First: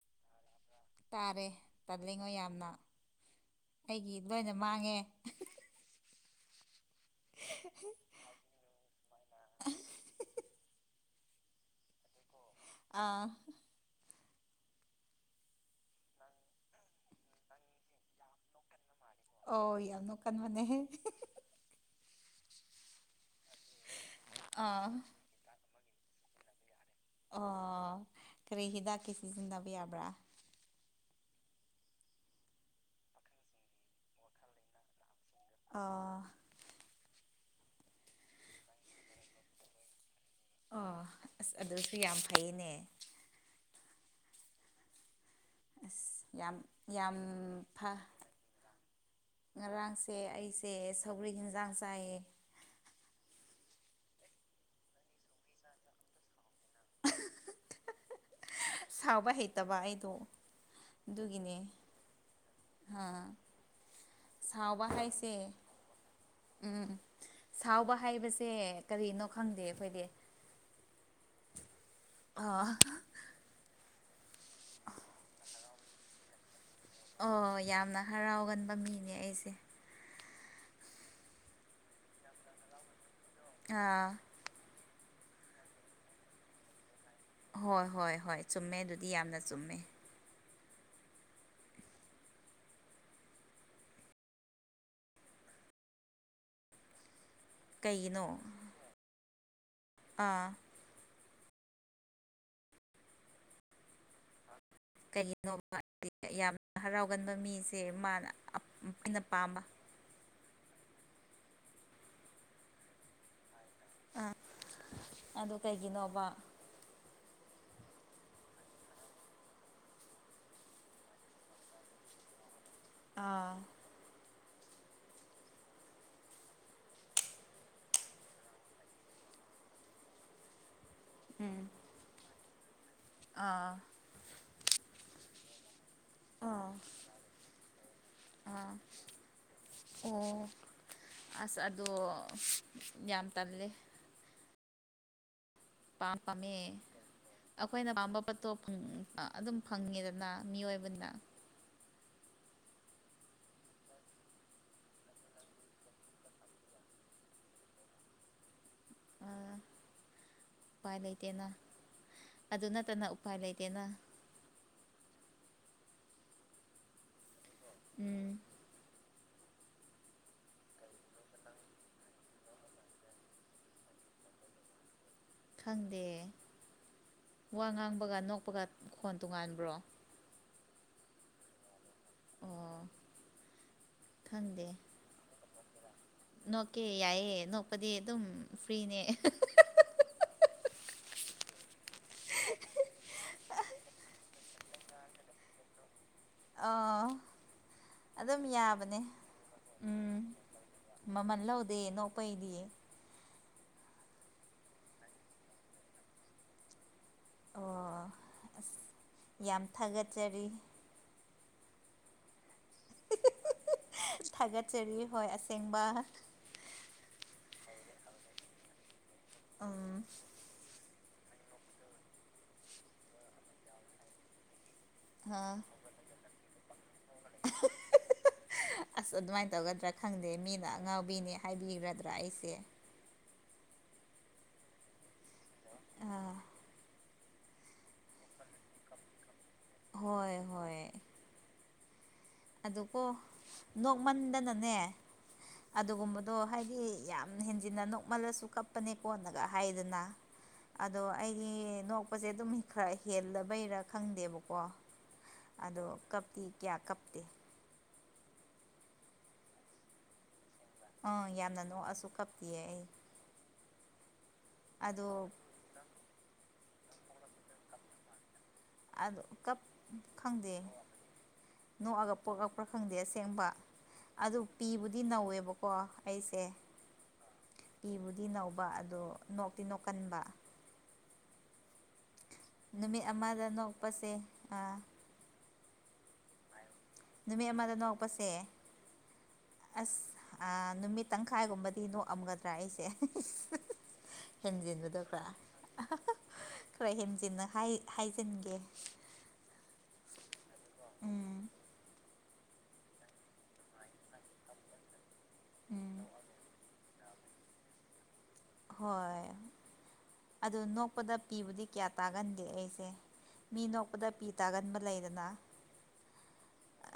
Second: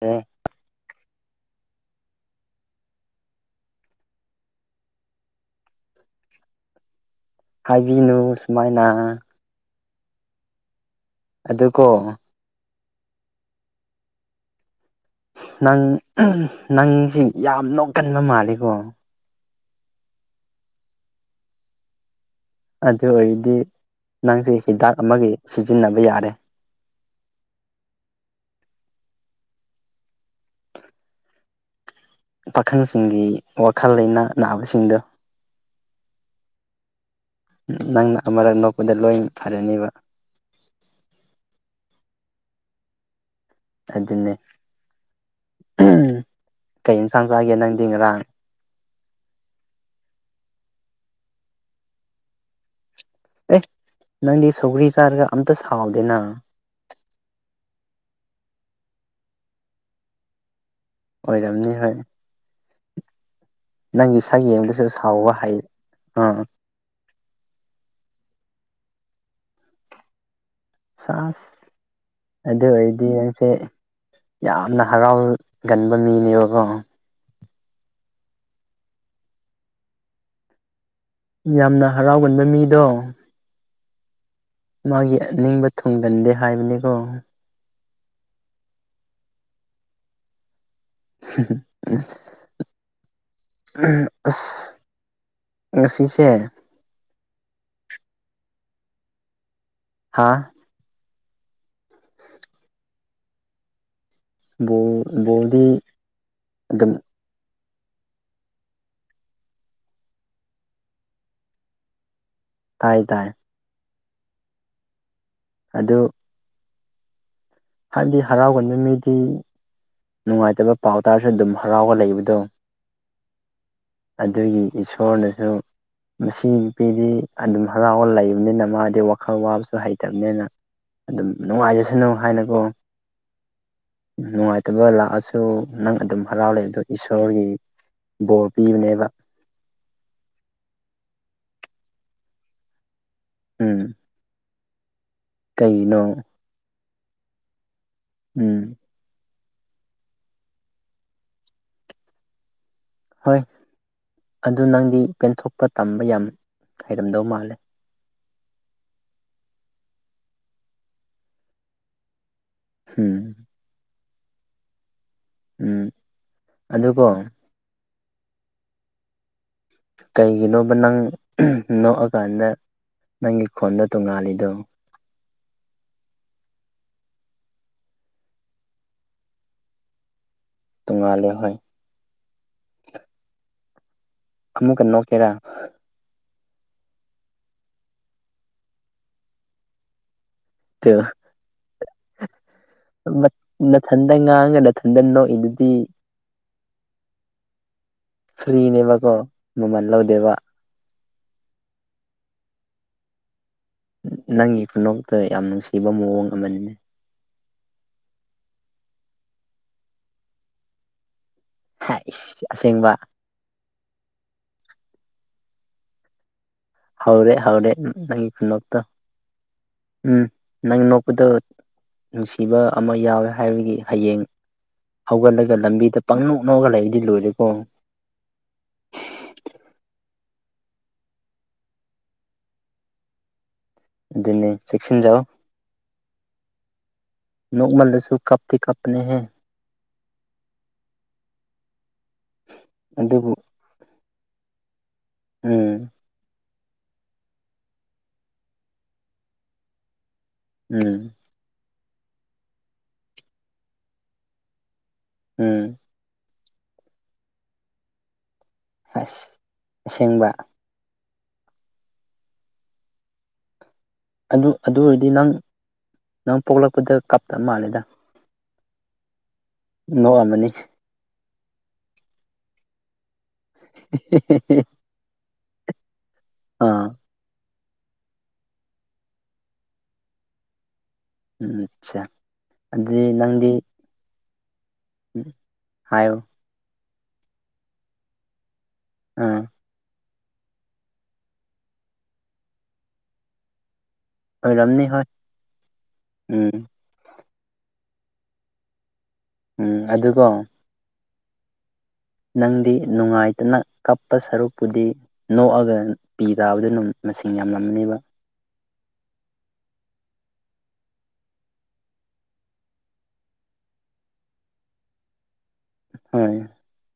ꯍ [unintelligible] ꯇꯥꯔꯦ ꯇꯥꯂꯤꯉꯣ ꯌꯥꯝꯅ ꯑꯩꯒꯤ ꯂꯣꯏꯅ ꯃꯥꯡꯉꯦ ꯍꯥꯏꯕꯤꯅꯨ ꯁꯨꯃꯥꯏꯅ ꯑꯗꯨꯀꯣ ꯑꯥ ꯅꯪ ꯅꯪꯁꯤ ꯌꯥꯝ ꯅꯣꯛꯀꯟꯕ ꯃꯥꯜꯂꯤꯀꯣ ꯑꫭ ꯌꯥꯝꯅꯀꯥꯟꯕꯅꯦ ꯑꯗꯨ ꯑꯣꯏꯔꯗꯤ ꯅꯪꯁꯦ ꯑꯥ ꯍꯤꯗꯥꯛ ꯑꯃꯒꯤ ꯁꯤꯖꯤꯟꯅꯕ ꯌꯥꯔꯦ ꯑꯣ ꯀꯔꯤ ꯍꯤꯗꯥꯛꯀꯤ ꯁꯤꯖꯤꯟꯅꯟꯅꯕ ꯌꯥꯕ꯭ꯔꯥ ꯄꯥꯈꯪꯁꯤꯡꯒꯤ ꯋꯥꯈꯜ ꯂꯩꯅꯥ ꯅꯥꯕꯁꯤꯡꯗꫭ ꯑꯥ ꯅꯪꯅ ꯑꯃꯔꯛ ꯅꯣꯛꯄꯗ ꯂꯣꯏ ꯐꯔꯅꯤꯕ ꯑꯣ ꯑꯁ ꯑꯗꯨꯁꯨ ꯌꯥꯝ ꯐꯩꯅꯦ ꯑꯗꯨꯅꯦ ꯑꯁ ꯌꯥꯝ ꯀꯩ ꯌꯥꯝ ꯌꯦꯟꯁꯥꯡ ꯆꯥꯒꯦ ꯅꯪꯗꯤ ꯐ ꯉꯔꯥꯡ ꯉꯔꯥꯡꯁꯦ ꯑꯩꯁꯦ ꯁꯧꯒ꯭ꯔꯤ ꯌꯦꯟꯁꯥꯡ ꯆꯥꯏꯌꯦ ꯑꯦ ꯅꯪꯗꯤ ꯁꯧꯒ꯭ꯔꯤ ꯆꯥꯔꯒ ꯑꯝꯇ ꯁꯥꯎꯗꯦꯅ ꯁꯥꯎꯕ ꯍꯩꯇꯕ ꯑꯩꯗꯣ ꯑꯣꯏꯔꯝꯅꯤ ꯍꯣꯏ ꯍꯥꯥ ꯅꯪꯒꯤ ꯏꯁꯥ ꯌꯦꯡꯕꯁꯨ ꯁꯥꯎꯕ ꯍꯥꯏ ꯑꯥ ꯁꯦ ꯀꯔꯤꯅꯣ ꯈꯪꯗꯦ ꯑꯩꯈꯣꯏꯗꯤ ꯆꯁ ꯑꯗꯨ ꯑꯥ ꯑꯣꯏꯔꯗꯤ ꯅꯪꯁꯦ ꯌꯥꯝꯅ ꯍꯔꯥꯎꯒꯟꯕ ꯃꯤꯅꯦꯕꯀꯣ ꯑꯣ ꯌꯥꯝꯅ ꯍꯔꯥꯎꯒꯟꯕ ꯃꯤꯅꯦ ꯑꯩꯁꯦ ꯌꯥꯝꯅ ꯍꯔꯥꯎꯒꯟꯕ ꯃꯤꯗꯣ ꯑꯥ ꯃꯥꯒꯤ ꯑꯅꯤꯡꯕ ꯊꯨꯡꯒꯟꯗꯦ ꯍꯥꯏꯕꯅꯤꯀꯣ ꯍꯣꯏ ꯍꯣꯏ ꯍꯣꯏ ꯆꯨꯝꯃꯦ ꯑꯗꯨꯗꯤ ꯌꯥꯝꯅ ꯆꯨꯝꯃꯦ [unintelligible] ꯑꯁ ꯉꯁꯤꯁꯦ ꯀꯩꯅꯣ ꯑꯥ ꯍꯥ ꯕꯣꯜ ꯀꯔꯤꯅꯣ ꯕꯣꯜꯗꯤ ꯌꯥꯝꯅ ꯑꯗꯨꯝ ꯍꯔꯥꯎꯒꯟꯕ ꯃꯤꯁꯦ ꯁꯦ ꯃꯥꯅ ꯑꯩꯅ ꯄꯥꯝꯕ ꯇꯥꯏ ꯇꯥꯏ ꯑ ꯑꯗꯨ ꯀꯩꯒꯤꯅꯣꯕ ꯍꯥꯏꯕꯗꯤ ꯍꯔꯥꯎꯒꯟꯕ ꯃꯤꯗꯤ ꯅꯨꯡꯉꯥꯏꯇꯕ ꯄꯥꯎ ꯇꯥꯔꯁꯨ ꯑꯗꯨꯝ ꯍꯔꯥꯎꯒ ꯂꯩꯕꯗꯣ ꯑꯥ ꯑꯗꯨꯒꯤ ꯏꯁꯣꯔꯅꯁꯨ ꯃꯁꯤ ꯅꯨꯄꯤꯗꯤ ꯑꯗꯨꯝ ꯍꯔꯥꯎꯕ ꯂꯩꯕꯅꯤꯅ ꯃꯥꯗꯤ ꯋꯥꯈꯜ ꯋꯥꯕꯁꯨ ꯍꯩꯇꯕꯅꯤꯅ ꯑꯗꯨꯝ ꯎꯝ ꯅꯨꯡꯉꯥꯏꯖꯁꯅꯨ ꯍꯥꯏꯅꯀꯣ ꯑꯥ ꯅꯨꯡꯉꯥꯏꯇꯕ ꯂꯥꯛꯑꯁꯨ ꯅꯪ ꯑꯗꯨꯝ ꯍꯔꯥꯎ ꯂꯩ ꯑꯥ ꯑꯗ ꯏꯁꯣꯔꯒꯤ ꯕꯣꯔ ꯑꯥ ꯄꯤꯕꯅꯦꯕ ꯑꯣ ꯑꯁ ꯑꯗꯣ ꯌꯥꯝ ꯇꯜꯂꯦ ꯎꯝ ꯀꯩꯒꯤꯅꯣ ꯄꯝ ꯄꯝꯃꯦ ꯑꯩꯈꯣꯏꯅ ꯄꯥꯝꯕ ꯄꯣꯠꯇꯣ ꯎꯝ ꯑꯗꯨꯝ ꯐꯪꯉꯦꯗꯅ ꯃꯤꯑꯣꯏꯕꯅ ꯍꯣꯏ ꯑꯗꯨ ꯅꯪꯗꯤ ꯄꯦꯟꯊꯣꯛꯄ ꯇꯝꯕ ꯌꯥꯝ ꯍꯔꯝꯗꯧ ꯃꯥꯜꯂꯦ ꯄꯥꯏ ꯂꯩꯇꯅ ꯑꯗꯨ ꯅꯠꯇꯅ ꯎꯝ ꯎꯄꯥꯏ ꯂꯩꯇꯦꯅ ꯎꯝ ꯑꯗꯨꯒꯣ ꯎꯝ ꯀꯩꯒꯤꯅꯣꯕ ꯅꯪ ꯅꯣꯛꯑꯀꯥꯟꯗ ꯅꯪꯒꯤ ꯈꯣꯟꯗ ꯇꯣꯡꯉꯥꯜꯂꯤꯗꯣ ꯈꯪꯗꯦ ꯋꯥ ꯉꯥꯡꯕꯒ ꯅꯣꯛꯄꯒ ꯈꯣꯟ ꯇꯣꯉꯥꯟꯕ꯭ꯔꯣ ꯇꯉꯂꯦ ꯍ ꯑꯣ ꯈꯪꯗꯦ ꯑꯃꯃꯨꯀ ꯅꯣ ꯀꯦꯔꯥ ꯅꯣꯛꯀꯦ ꯌꯥꯏꯑꯦ ꯅꯣꯛꯄꯗꯤ ꯑꯗꯨꯝ ꯐ꯭ꯔꯤꯅꯦ ꯊꯗ ꯉꯥꯡ ꯊꯟꯗꯅꯣ ꯏꯗꯨꯗꯤ ꯑꯥ ꯑꯗꯨꯝ ꯌꯥꯕꯅꯦ ꯐ꯭ꯔꯤꯅꯦꯕꯀꯣ ꯃꯃꯜ ꯎꯝ ꯂꯧꯗꯦꯕ ꯃ ꯃꯟꯂ ꯍꯧꯗ ꯅꯧ ꯄꯩꯗꯤ ꯅꯪꯒꯤ ꯈꯨꯅꯇ ꯌꯥꯝ ꯅꯨꯡꯁꯤꯕ ꯃꯑꯣꯡ ꯑꯃꯅꯤꯅꯦ ꯑꯣ ꯑꯁ ꯌꯥꯝ ꯊꯥꯒꯠꯆꯔꯤ ꯍꯥ ꯏꯁ ꯊꯥꯒꯠꯆꯔꯤ ꯍꯣꯏ ꯑꯁꯦꯡꯕ ꯍꯥꯎꯔꯦ ꯍꯧꯥꯎꯔꯦ ꯅꯪꯅꯇ ꯎꯝ ꯅꯪ ꯗ ꯅꯨꯡꯁꯤꯕ ꯑꯃ ꯌꯥꯎꯋꯦ ꯍꯥꯏꯕꯒꯤ ꯍꯌꯦꯡ ꯍꯥ ꯍꯧꯒꯠꯂꯒ ꯂꯝꯕꯤꯗ ꯄꯪ ꯅꯣꯛꯅꯣꯛꯒ ꯂꯩꯕꯗꯤ ꯂꯣꯏꯔꯦꯀꯣ ꯑꯁ ꯑꯗꯨꯃꯥꯏꯅ ꯇꯧꯒꯗ꯭ꯔꯥ ꯈꯪꯗꯦ ꯃꯤꯅ ꯑꯉꯥꯎꯕꯤꯅꯦ ꯍꯥꯏꯕꯤꯒ꯭ꯔꯗ꯭ꯔꯥ ꯑꯩꯁꯦ ꯑꯗꯨꯅꯤ ꯆꯦꯛꯁꯤꯟꯖꯎ ꯑꯥ ꯅꯀꯃꯜ ꯔꯁꯨꯣ ꯀꯞ ꯊ ꯀꯞꯅꯦ ꯍ ꯍꯣꯏ ꯍꯣꯏ ꯑꯗꯨꯀꯣ ꯑꯗꯨꯕꯨ ꯅꯣꯛꯃꯟꯗꯅꯅꯦ ꯎꯝ ꯑꯗꯨꯒꯨꯝꯕꯗꯣ ꯍꯥꯏꯗꯤ ꯁꯤ ꯌꯥꯝ ꯍꯦꯟꯖꯤꯟꯅ ꯅꯣꯛꯃꯜꯂꯁꯨ ꯀꯞꯄꯅꯦ ꯀꯣꯟꯅꯒ ꯍꯥꯏꯗꯅ ꯎꯝ ꯑꯗꯣ ꯑꯩꯒꯤ ꯅꯣꯛꯄꯁꯦ ꯑꯗꯨꯝ ꯈꯔ ꯍꯦꯜꯂꯕꯩꯔ ꯈꯪꯗꯦꯕꯀꯣ ꯎꯝ ꯑꯗꯣ ꯀꯞꯇ ꯀꯌꯥ ꯀꯞꯇꯦ ꯑꯁ ꯑꯁꯦꯡꯕ ꯑꯥ ꯌꯥꯝꯅ ꯅꯣꯛꯑꯁꯨ ꯀꯞꯄꯤꯌꯦ ꯑꯩ ꯑꯗꯨ ꯑꯗꯨ ꯑꯗꯣ ꯑꯣꯏꯔꯗꯤ ꯅꯪ ꯅꯪ ꯄꯣꯛꯂꯛꯄꯗ ꯀꯞꯇ ꯃꯥꯜꯂꯦꯗ ꯑ ꯀꯞ ꯅꯣꯛꯑꯝꯃꯅꯤ ꯈꯪꯗꯦ ꯅꯣꯛꯑꯒ ꯄꯣꯛꯂꯛꯄ꯭ꯔꯥ ꯈꯪꯗꯦꯁ ꯑꯁꯦꯡꯕ ꯑꯗꯨ ꯄꯤꯕꯨꯗꯤ ꯅꯧꯋꯦꯕꯀꯣ ꯑꯩꯁꯦ ꯑꯥ ꯏꯤꯕꯨꯗꯤ ꯅꯧꯕ ꯑꯗꯣ ꯅꯣꯛꯇꯤ ꯅꯣꯛꯀꯟꯕ ꯎꯝ ꯑꯆꯥ ꯅꯨꯃꯤꯠ ꯑꯃꯗ ꯅꯣꯛꯄꯁꯦ ꯑꯥ ꯍꯥꯏꯌ‌ꯣ ꯅꯨꯃꯤꯠ ꯑꯃꯗ ꯅꯣꯛꯄꯁꯦ ꯑꯥ ꯑꯁ ꯅꯨꯃꯤꯠ ꯇꯪꯈꯥꯏꯒꯨꯝꯕꯗꯤ ꯅꯣꯛꯑꯝꯒꯗ꯭ꯔꯥ ꯑꯩꯁꯦ ꯑꯣꯏꯔꯝꯅꯤ ꯍꯦꯟꯖꯤꯟꯕꯗꯣ ꯍꯣꯏ ꯈꯔ ꯎꯝ ꯈꯔ ꯍꯦꯟꯖꯤꯟꯅ ꯍꯥꯏꯖꯤꯟꯒꯦ ꯎꯝ ꯑꯗꯨꯒꯣ ꯎꯝ ꯅꯪꯗꯤ ꯅꯨꯡꯉꯥꯏꯇꯅ ꯀꯞꯄ ꯁꯔꯨꯛꯄꯨꯗꯤ ꯅꯣꯛꯑꯒ ꯎꯝ ꯄꯤ ꯇꯕꯗꯨꯅ ꯃꯁꯤꯡ ꯌꯥꯝꯂꯝꯅꯤꯕ ꯍꯣꯏ ꯑꯗꯨ ꯅꯣꯛꯄꯗ ꯄꯤꯕꯨꯗꯤ ꯀꯌꯥ ꯇꯥꯒꯟꯗꯦ ꯑꯩꯁꯦ ꯃꯤ ꯅꯣꯛꯄꯗ ꯄꯤ ꯇꯥꯒꯟꯕ ꯂꯩꯗꯅ ꯍꯣꯏ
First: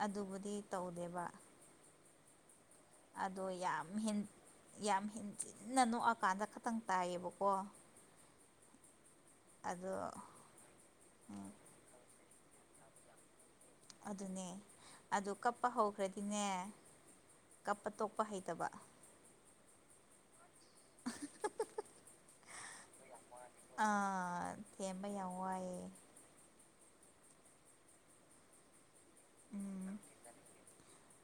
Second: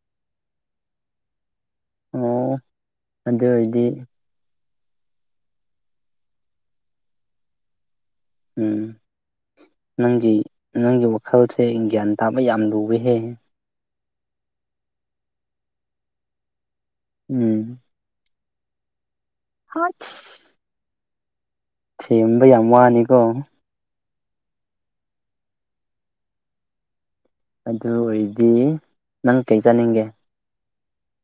ꯑꯗꯨꯕꯨꯗꯤ ꯇꯧꯗꯦꯕ ꯑꯣ ꯑꯗꯨ ꯑꯗꯣ ꯑꯣꯏꯔꯗꯤ ꯌꯥꯝ ꯍ‌ꯦꯟ ꯌꯥꯝ ꯍꯤꯟꯖꯤꯟꯅ ꯅꯣꯛꯑꯀꯥꯟꯗ ꯈꯇꯪ ꯇꯥꯏꯌꯦꯕꯀꯣ ꯎꯝ ꯑꯗꯣ ꯅꯪꯒꯤ ꯅꯪꯒꯤ ꯋꯥꯈꯥꯜꯁꯦ ꯒ꯭ꯌꯥꯟ ꯇꯥꯕ ꯌꯥꯝ ꯂꯨꯋꯦꯍꯦ ꯑꯗꯨꯅꯦ ꯑꯗꯨ ꯀꯞꯄ ꯍꯧꯈ꯭ꯔꯗꯤꯅꯦ ꯀꯞꯄ ꯇꯣꯛꯄ ꯍꯩꯇ ꯇꯕ ꯍꯠ ꯊ‌ꯦꯝꯕ ꯌꯥꯝ ꯋꯥꯅꯤꯀꯣ ꯑ ꯊꯦꯝꯕ ꯌꯥ ꯋꯥꯑꯦ ꯑꯗꯨ ꯑꯣꯏꯔꯗꯤ ꯅꯪ ꯀꯩ ꯎꯝ ꯆꯥꯅꯤꯡꯒꯦ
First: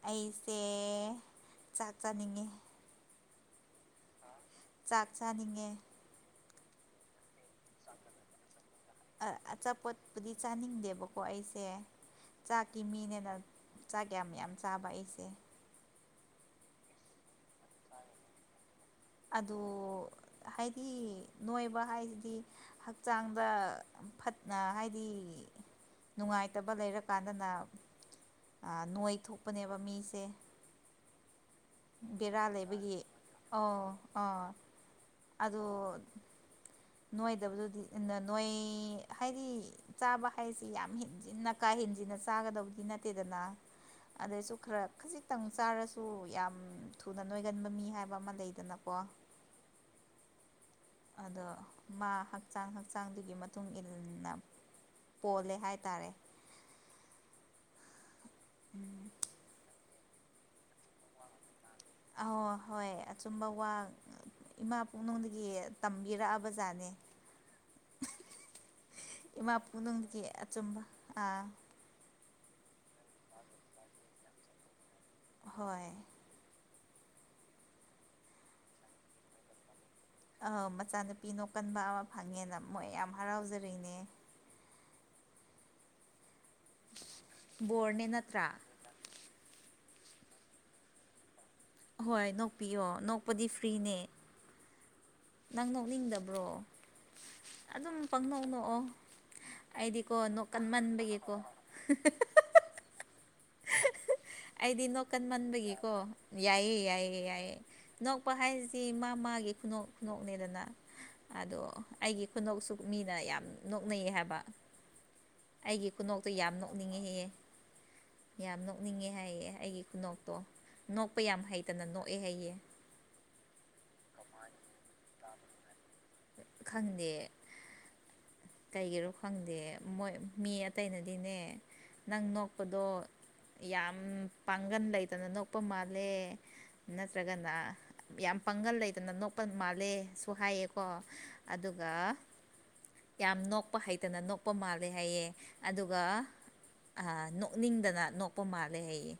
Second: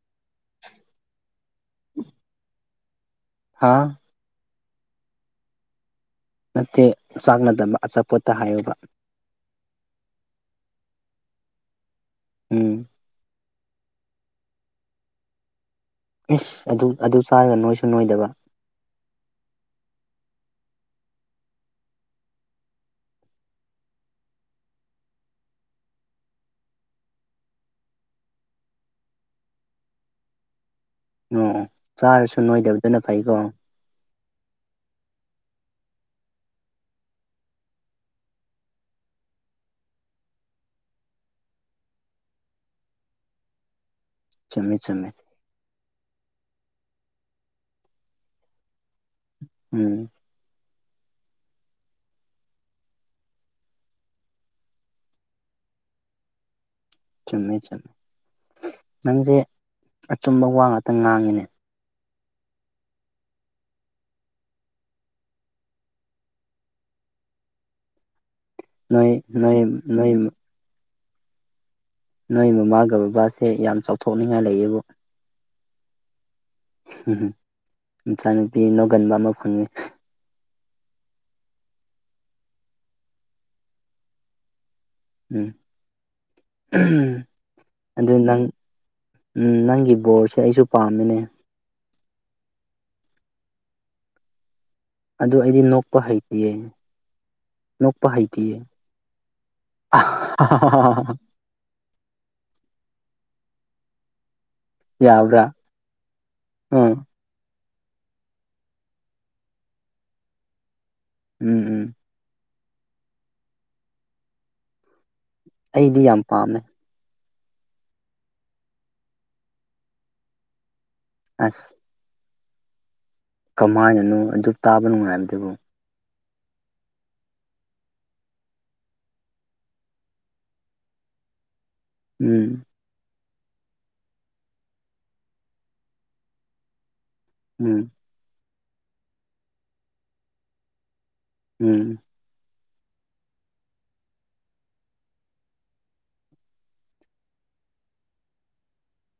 ꯑꯩꯁꯦ ꯆꯥꯛ ꯆꯥꯅꯤꯡꯉꯤ ꯍꯥꯥ ꯆꯥꯛ ꯆꯥꯅꯤꯡꯉꯦ ꯅꯠꯇꯦ ꯆꯥꯛꯅꯗꯕ ꯑꯆꯥꯄꯣꯠꯇ ꯍꯥꯏꯌꯨꯕ ꯑꯆꯥꯄꯣꯠꯄꯨꯗꯤ ꯆꯥꯅꯤꯡꯗꯦꯕꯀꯣ ꯑꯩꯁꯦ ꯆꯥꯛꯀꯤ ꯎꯝ ꯃꯤꯅꯦꯅ ꯆꯥꯛ ꯀꯌꯥꯝ ꯌꯥꯝ ꯆꯥꯕ ꯑꯩꯁꯦ ꯏꯁ ꯑꯗꯨ ꯑꯗꯨ ꯆꯥꯔꯒ ꯅꯣꯏꯁꯨ ꯅꯣꯏꯗꯕ ꯑꯗꯨ ꯍꯥꯏꯗꯤ ꯅꯣꯏꯕ ꯍꯥꯏꯁꯤꯗꯤ ꯍꯛꯆꯥꯡꯗ ꯐꯠꯅ ꯍꯥꯏꯗꯤ ꯅꯨꯡꯉꯥꯏꯇꯕ ꯂꯩꯔꯀꯥꯟꯗꯅ ꯅꯣꯏ ꯊꯣꯛꯄꯅꯦꯕ ꯃꯤꯁꯦ ꯑꯣꯑꯣ ꯆꯥꯔꯁꯨ ꯕꯦꯔꯥ ꯂꯩꯕꯒꯤ ꯅꯣꯏꯗꯕꯗꯅ ꯐꯩꯀꯣ ꯑꯗꯨꯣ ꯅꯣꯏꯗꯕꯗꯨꯗꯤ ꯅꯣꯏ ꯍꯥꯏꯗꯤ ꯆꯥꯕ ꯍꯥꯏꯁꯤ ꯌꯥꯝ ꯍꯤꯟꯖꯤꯟꯅ ꯀꯥꯏꯩ ꯆ ꯆꯨꯝꯃꯦ ꯆꯨꯝꯃꯦ ꯈ ꯁꯨ ꯌꯥꯝ ꯊꯨꯅ ꯅꯣꯏꯒꯟꯕ ꯃꯤ ꯍꯥꯏꯕ ꯑꯃ ꯂꯩꯗꯅꯀꯣ ꯎꯝ ꯑꯗꯣ ꯃꯥ ꯍꯛꯆꯥꯡ ꯍꯛꯆꯥꯡꯗꯨꯒꯤ ꯃꯇꯨꯡ ꯏꯟꯅ ꯄꯣꯜꯂꯦ ꯍꯥꯏ ꯇꯔꯦ ꯆꯨꯝꯃꯦ ꯆꯨꯝꯃꯦ ꯅꯪꯁꯦ ꯑꯆꯨꯝꯕ ꯋꯥ ꯉꯥꯛꯇ ꯉꯥꯡꯉꯤꯅꯦ ꯑ ꯍꯣꯏ ꯑꯆꯨꯝꯕ ꯋꯥ ꯏꯃꯥ ꯄꯨꯛꯅꯨꯡꯗꯒꯤ ꯇꯝꯕꯤꯔꯛꯑꯕ ꯖꯥꯠꯅꯦ [inaudible] ꯑꯆꯨꯝꯕ ꯑꯥ ꯅꯣꯏ ꯃꯃꯥꯒ ꯕꯕꯥꯁꯦ ꯌꯥꯝ ꯆꯥꯎꯊꯣꯛꯅꯤꯡꯉꯥꯏ ꯂꯩꯌꯦꯕꯨ ꯍꯣꯏ ꯎꯝ ꯏꯆꯥ ꯅꯨꯨꯄꯤ ꯅꯣꯡꯒꯟꯕ ꯑꯃ ꯐꯪꯉꯦ ꯃꯆꯥꯅꯨꯄꯤꯅꯣ ꯀꯟꯕ ꯑꯃ ꯐꯪꯉꯦꯅ ꯃꯣꯏ ꯌꯥꯝ ꯍꯔꯥꯎꯖꯔꯤꯅꯦ ꯎꯝ ꯕꯣꯔꯅꯦ ꯑꯗꯨ ꯅꯪ ꯅꯠꯇ꯭ꯔꯥ ꯎꯝ ꯅꯪꯒꯤ ꯐꯨꯠ ꯕꯣꯔꯁꯦ ꯑꯩꯁꯨ ꯄꯥꯝꯃꯤꯅꯦ ꯍꯣꯏ ꯅꯣꯛꯄꯤꯌꯣ ꯅꯣꯛꯄꯗꯤ ꯐ꯭ꯔꯤꯅꯦ ꯑꯗꯨ ꯑꯩꯗꯤ ꯅꯪ ꯅꯣꯛꯄ ꯍꯩꯇꯌꯦ ꯅꯣꯛꯅꯤꯡꯗꯕ꯭ꯔꯣ ꯑꯗꯨꯝ ꯄꯥꯡꯅꯧꯅꯣꯛꯑꯣ ꯑꯩꯗꯤꯀꯣ ꯅꯣꯛ ꯀꯟꯃꯟꯕꯒꯤꯀꯣ ꯑꯩꯗꯤ ꯅꯣꯛꯀꯟ ꯌꯥꯕ꯭ꯔꯥ ꯃꯟꯕꯒꯤꯀꯣ ꯌꯥꯏꯌꯦ ꯎꯝ ꯌꯥꯏꯌꯦ ꯌꯥꯏꯌꯦ ꯅꯣꯛꯄ ꯍꯥꯏꯁꯤ ꯃꯥ ꯃꯥꯒꯤ ꯈꯨꯅꯣꯛ ꯈꯨꯅꯣꯛꯅꯦꯗꯅ ꯑꯗꯣ ꯎꯝ ꯎꯝ ꯑꯩꯒꯤ ꯈꯨꯅꯧꯁꯨ ꯃꯤꯅ ꯌꯥꯝ ꯅꯣꯛꯅꯩ ꯍꯥꯏꯕ ꯑꯩꯒꯤ ꯑꯩꯗꯤ ꯈꯨꯅꯣꯛꯇꯨ ꯌꯥꯝ ꯄꯥꯝꯃꯦ ꯅꯣꯛꯅꯤꯡꯉꯦꯍꯍꯦ ꯌꯥꯝ ꯅꯣꯛꯅꯤꯡꯉꯦ ꯍꯥꯏꯌꯦꯦ ꯑꯩꯒꯤ ꯈꯨꯅꯣꯛꯇꯣ ꯅꯣꯛꯄ ꯌꯥꯝ ꯑꯁ ꯍꯩꯇꯅ ꯅꯣꯛꯑꯦ ꯍꯥꯏꯌꯦꯦ ꯀꯃꯥꯏꯅꯅꯣ ꯑꯗꯨ ꯇꯥꯕ ꯅꯨꯡꯉꯥꯏꯕꯗꯨꯕꯨ ꯈꯪꯗꯦ ꯀꯩꯒꯤꯔꯣ ꯈꯪꯗꯦ ꯃꯣꯏ ꯃꯤ ꯑꯇꯩꯅꯗꯤꯅꯦ ꯅꯪ ꯎꯝ ꯅꯣꯛꯄꯗꯣ ꯌꯥꯝ ꯄꯥꯡꯒꯟ ꯂꯩꯇꯅꯅꯣꯄ ꯃꯥꯂꯦ ꯅꯠꯇ꯭ꯔꯒꯅ ꯎꯝ ꯌꯥꯝ ꯄꯪꯒꯜ ꯂꯩꯗꯅ ꯅꯣꯛꯄ ꯃꯥꯜꯂꯦꯁꯨ ꯍꯥꯏꯌꯦꯀꯣ ꯎꯝ ꯑꯗꯨꯒ ꯌꯥꯝ ꯅꯣꯛꯄ ꯍꯩꯇꯅ ꯅꯣꯛꯄ ꯃꯥꯜꯂꯦ ꯍꯥꯏꯌꯦꯦ ꯑꯗꯨꯒ ꯑ ꯅꯣꯛꯅꯤꯡꯗꯅ ꯅꯣꯛꯄ ꯃꯥꯜꯂꯦ ꯑꯩꯌꯦ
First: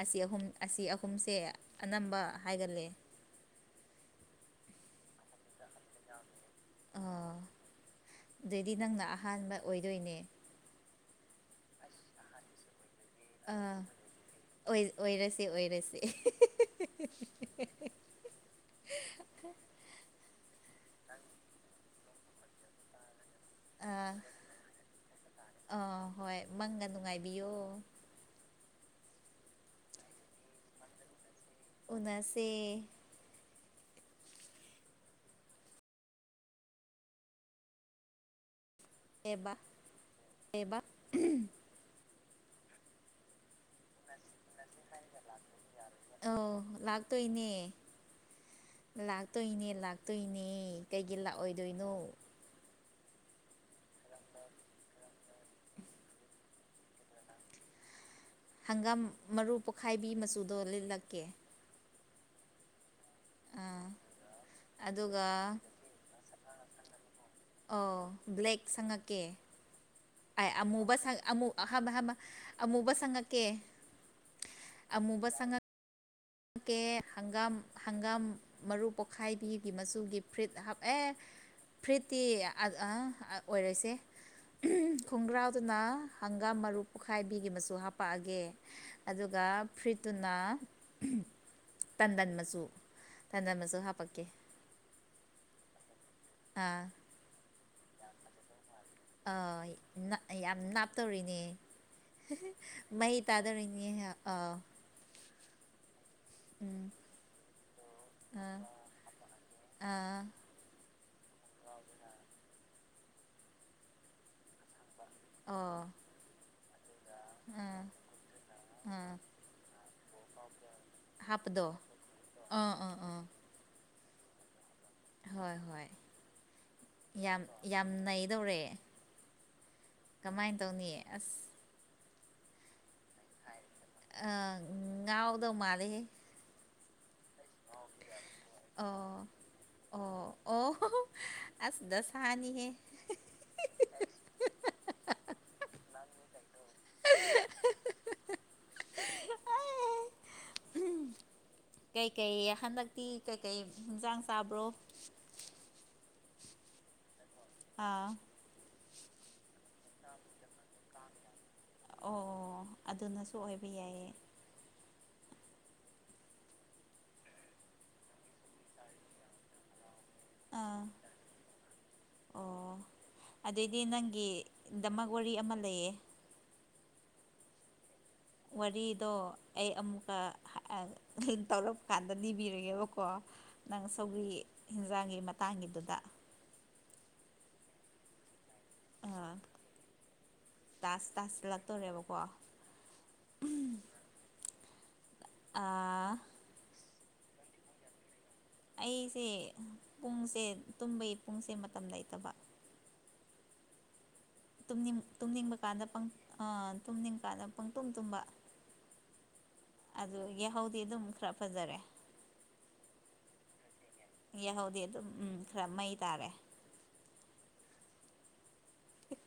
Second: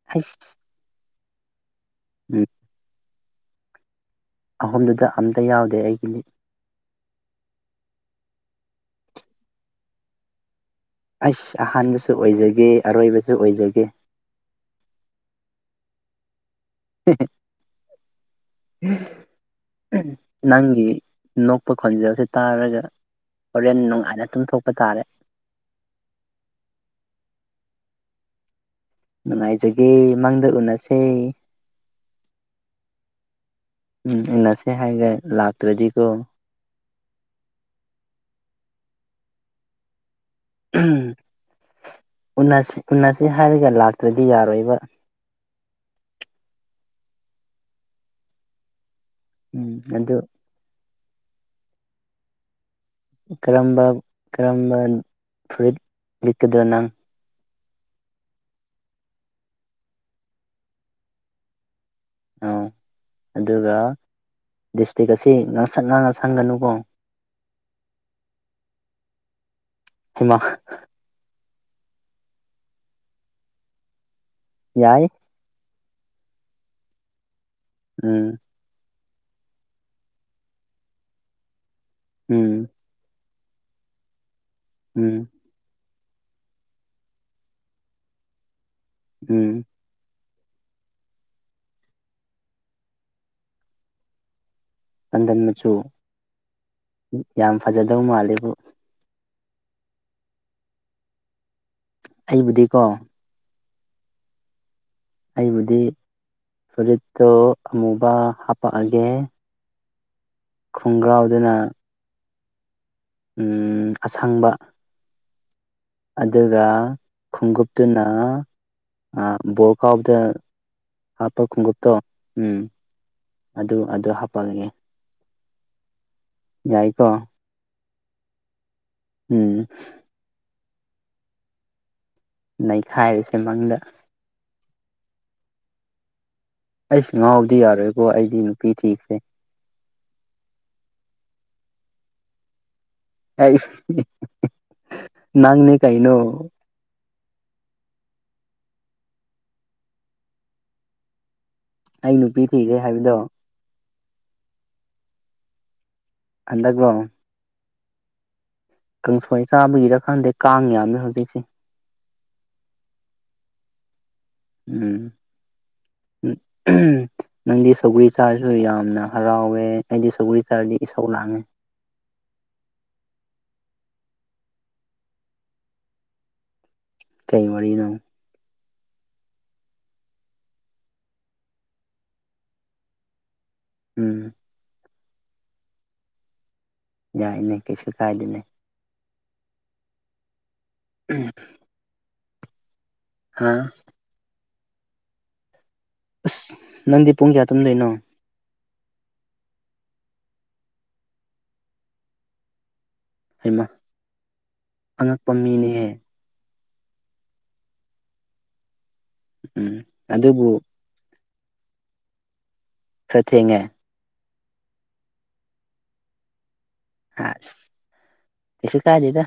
ꯑꯁꯤ ꯑꯍꯨꯝ ꯑꯩꯁ ꯑꯁꯤ ꯑꯍꯨꯝꯁꯦ ꯑꯅꯝꯕ ꯎꯝ ꯍꯥꯏꯒꯂꯦ ꯑꯍꯨꯝꯗꯨꯗ ꯑꯝꯇ ꯌꯥꯎꯗꯦ ꯑꯩꯒꯤ ꯂꯤꯠ ꯑꯣ ꯑꯗꯨꯏꯗꯤ ꯅꯪꯅ ꯑꯍꯥꯟꯕ ꯑꯣꯏꯗꯣꯏꯅꯦ ꯑꯩꯁ ꯑꯍꯥꯟꯕꯁꯨ ꯑꯣꯏꯖꯒꯦ ꯑꯔꯣꯏꯕꯁꯨ ꯑꯥ ꯑꯣꯏꯖꯒꯦ ꯑꯣꯏꯔꯁꯦ ꯑꯍꯦꯍꯦꯍꯦ ꯑꯝꯍꯝ ꯅꯪꯒꯤ ꯅꯣꯛꯄ ꯈꯣꯟꯖꯦꯜꯁꯦ ꯇꯥꯔꯒ ꯍꯣꯔꯦꯟ ꯑꯥ ꯅꯨꯡꯉꯥꯏꯅ ꯇꯨꯝꯊꯣꯛꯄ ꯇꯥꯔꯦ ꯑꯟꯑꯣꯗꯤꯕꯜ ꯅꯨꯡꯉꯥꯏꯖꯒꯦ ꯃꯪꯗ ꯎꯅꯁꯦ ꯎꯅꯁꯦ ꯎꯝ ꯎꯟꯅꯁꯦ ꯍꯥꯏꯒꯦ ꯂꯥꯛꯇ꯭ꯔꯗꯤꯀꯣ ꯀꯩꯕ ꯀꯩꯕ ꯑꯝꯍꯝ ꯎꯟꯅꯁꯤ ꯎꯟꯅꯁꯤ ꯍꯥꯏꯔꯒ ꯂꯥꯛꯇ꯭ꯔꯗꯤ ꯌꯥꯔꯣꯏꯕ ꯑꯣ ꯂꯥꯛꯇꯣꯏꯅꯦ ꯂꯥꯛꯇꯣꯏꯅꯦ ꯎꯝ ꯑꯗꯨ ꯂꯥꯛꯇꯣꯏꯅꯦ ꯀꯩꯒꯤ ꯂꯥꯛꯑꯣꯏꯗꯣꯏꯅꯣ ꯀꯔꯝꯕ ꯀꯔꯝꯕ ꯐꯨꯔꯤꯠ ꯂꯤꯠꯀꯗꯣꯏꯅꯪ ꯍꯪꯒꯥꯝ ꯃꯔꯨ ꯄꯣꯛꯈꯥꯏꯕꯤ ꯃꯆꯨꯗꯣ ꯂꯤꯠꯂꯛꯀꯦ ꯑ ꯑꯗꯨꯒ ꯑꯥ ꯑꯗꯨꯒ ꯂꯤꯞꯇꯤꯀꯁꯤ ꯉꯥꯡꯁꯛ ꯉꯥꯡꯉ ꯁꯪꯒꯅꯨꯀꯣ ꯑꯣ ꯕ꯭ꯂꯦꯛ ꯁꯪꯉꯛꯀꯦ ꯍꯩꯃꯥ ꯑꯩ ꯑꯃꯨꯕꯨ ꯁꯪ ꯑꯃꯨ ꯑꯍꯥꯟꯕ ꯍꯥꯟꯕ ꯑꯃꯨꯕ ꯁꯪꯉꯛꯀꯦ ꯌꯥꯏ ꯑꯃꯨꯕ ꯁꯪꯉꯛ ꯀꯦ ꯍꯪꯒꯥꯝ ꯍꯪꯒꯥꯝ ꯎꯝ ꯃꯔꯨ ꯄꯣꯛꯈꯥꯏꯕꯤꯒꯤ ꯃꯆꯨꯒꯤ ꯐꯨꯔꯤꯠ ꯍꯥꯞ ꯑꯦ ꯐꯨꯔꯤꯠꯇꯤ ꯎꯝ ꯑꯍ ꯑꯣꯏꯔꯁꯦ ꯑꯝꯍꯝ ꯎꯝ ꯈꯣꯡꯒ꯭ꯔꯥꯎꯗꯨꯅ ꯍꯪꯒꯥꯝ ꯃꯔꯨ ꯄꯨꯣꯛꯈꯥꯏꯕꯤꯒꯤ ꯃꯆꯨ ꯍꯥꯄꯛꯑꯒꯦ ꯑꯗꯨꯒ ꯎꯝ ꯐ꯭ꯔꯤꯠꯇꯨꯅ ꯇꯟꯗꯟ ꯃꯆꯨ ꯇꯟꯗꯟ ꯃꯆꯨ ꯍꯥꯄꯛꯀꯦ ꯇꯟꯗꯟ ꯃꯆꯨ ꯌꯥꯝ ꯐꯖꯗꯧ ꯃꯥꯂꯦꯕꯨ ꯑ ꯌꯥꯝ ꯅ ꯅꯥꯞꯇꯧꯔꯤꯅꯦ ꯑꯩꯕꯨꯗꯤꯀꯣ ꯃꯍꯩ ꯇꯥꯗꯧꯔꯤꯅꯤ ꯍ ꯑꯥ ꯑꯩꯕꯨꯗꯤ ꯎꯝ ꯐꯨꯔꯤꯠꯇꯣ ꯑꯃꯨꯕ ꯑꯥ ꯍꯥꯄꯛꯑꯒꯦ ꯑꯥ ꯈꯣꯡꯒ꯭ꯔꯥꯎꯗꯅ ꯎ ꯑꯁꯪꯕ ꯑ ꯑꯗꯨꯒ ꯈꯣꯡꯎꯞꯇꯨꯅ ꯑꯥ ꯕꯣꯜ ꯀꯥꯎꯕꯗ ꯍꯥꯞꯄ ꯍꯥꯞꯄꯗꯣ ꯈꯣꯡꯎꯞꯇꯣ ꯎꯝ ꯑꯥ ꯑꯥ ꯑꯥ ꯑꯗꯨ ꯑꯗꯨ ꯍꯥꯞꯄꯛꯒꯦ ꯍꯣꯏ ꯍꯣꯏ ꯌꯥꯏꯀꯣ ꯌꯥꯝ ꯌꯥꯝ ꯅꯩꯗꯧꯔꯦ ꯎꯝ ꯀꯃꯥꯏꯅ ꯇꯧꯅꯤꯌꯦ ꯑꯁ ꯅꯩꯈꯥꯏꯔꯤꯁꯦ ꯃꯪꯗ ꯑ ꯉ ꯑꯣꯗꯣ ꯃꯥꯗꯦ ꯑꯩ ꯁꯤ ꯉꯥꯎꯕꯗꯤ ꯌꯥꯔꯣꯏꯀꯣ ꯑꯩꯗꯤ ꯅꯨꯄꯤ ꯊꯤꯈ꯭ꯔꯦ ꯑꯣ ꯑꯣ ꯑꯣ ꯑꯁ ꯗ ꯁꯍꯥꯅꯤ ꯍꯦ ꯑꯩ ꯅꯪꯅꯦ ꯀꯥꯏꯅꯣ ꯑꯩ ꯀꯩꯀꯩ ꯅꯨꯄꯤ ꯊꯤꯔꯦ ꯍꯟꯗꯛꯇꯤ ꯍꯥꯏꯕꯗꯣ ꯀꯩꯀꯩ ꯍꯟꯁꯥꯡ ꯆꯥꯕ꯭ꯔꯣ ꯍꯟꯗꯒꯂꯣ ꯑꯥ ꯀꯥꯡꯁꯋꯥꯏ ꯆꯥꯕꯒꯤꯔꯀꯥꯟꯗꯦ ꯀꯥꯡ ꯌꯥꯝꯃꯦ ꯍꯧꯖꯤꯛꯁꯦ ꯑꯣ ꯑꯣ ꯑꯗꯨꯅꯁꯨ ꯑꯣꯏꯕ ꯌꯥꯏꯌꯦ ꯎꯝ ꯅꯪꯗꯤ ꯁꯧꯒ꯭ꯔꯤ ꯆꯥꯔꯁꯨ ꯌꯥꯝꯅ ꯍꯔꯥꯎꯋꯦ ꯁꯒ ꯇ ꯑꯥ ꯁꯂꯥꯛꯅꯦ ꯒꯤ ꯗꯃꯛ ꯋꯥꯔꯤ ꯑꯃ ꯂꯩꯌꯦ ꯀꯩ ꯋꯥꯔꯤꯅ ꯋꯥꯔꯤꯗꯣ ꯑꯩ ꯑꯃꯨꯛꯀ ꯇꯧꯔꯛꯄ ꯀꯥꯟꯗ ꯅꯤꯕꯤꯔꯒꯦꯕꯀꯣ ꯅꯪ ꯎꯝ ꯁꯧꯒꯤ ꯍꯤꯟꯖꯥꯡꯒꯤ ꯃꯇꯥꯡꯒꯤꯗꯨꯗ ꯌꯥꯏꯅ ꯀꯩꯁꯨ ꯀꯥꯏꯗꯅꯦ ꯑꯥ ꯇꯥꯁ ꯇꯥꯁ ꯂꯥꯛꯠꯇꯣꯔꯦꯕꯀꯣ ꯍꯥꯥ ꯑꯥ ꯑꯁ ꯅꯪꯗꯤ ꯄꯨꯡ ꯀꯌꯥ ꯇꯨꯝꯗꯣꯏꯅꯣ ꯑꯩꯁꯦ ꯄꯨꯡꯁꯦ ꯇꯨꯝꯕꯩ ꯄꯨꯡꯁꯦ ꯃꯇꯝ ꯂꯩꯇꯕ ꯍꯃ ꯅꯤꯡ ꯇꯨꯝꯅꯤꯡꯕ ꯀꯥꯟꯗꯥ ꯇꯨꯝꯅꯤꯡꯕ ꯀꯥꯟꯗ ꯄꯪ ꯇꯨꯝ ꯇꯨꯝꯕ ꯎꯝ ꯑꯗꯨ ꯑꯗꯨꯕꯨ ꯌꯥꯍꯧꯗꯤ ꯑꯗꯨꯝ ꯈꯔ ꯐꯖꯔꯦ ꯈꯔ ꯊꯦꯡꯉꯦ ꯌꯥꯍꯧꯗꯤ ꯑꯗꯨꯝ ꯎꯝ ꯈꯔ ꯃꯩ ꯇꯥꯔꯦ ꯍꯥ ꯀꯁꯨ ꯀꯥꯏꯗꯦꯗ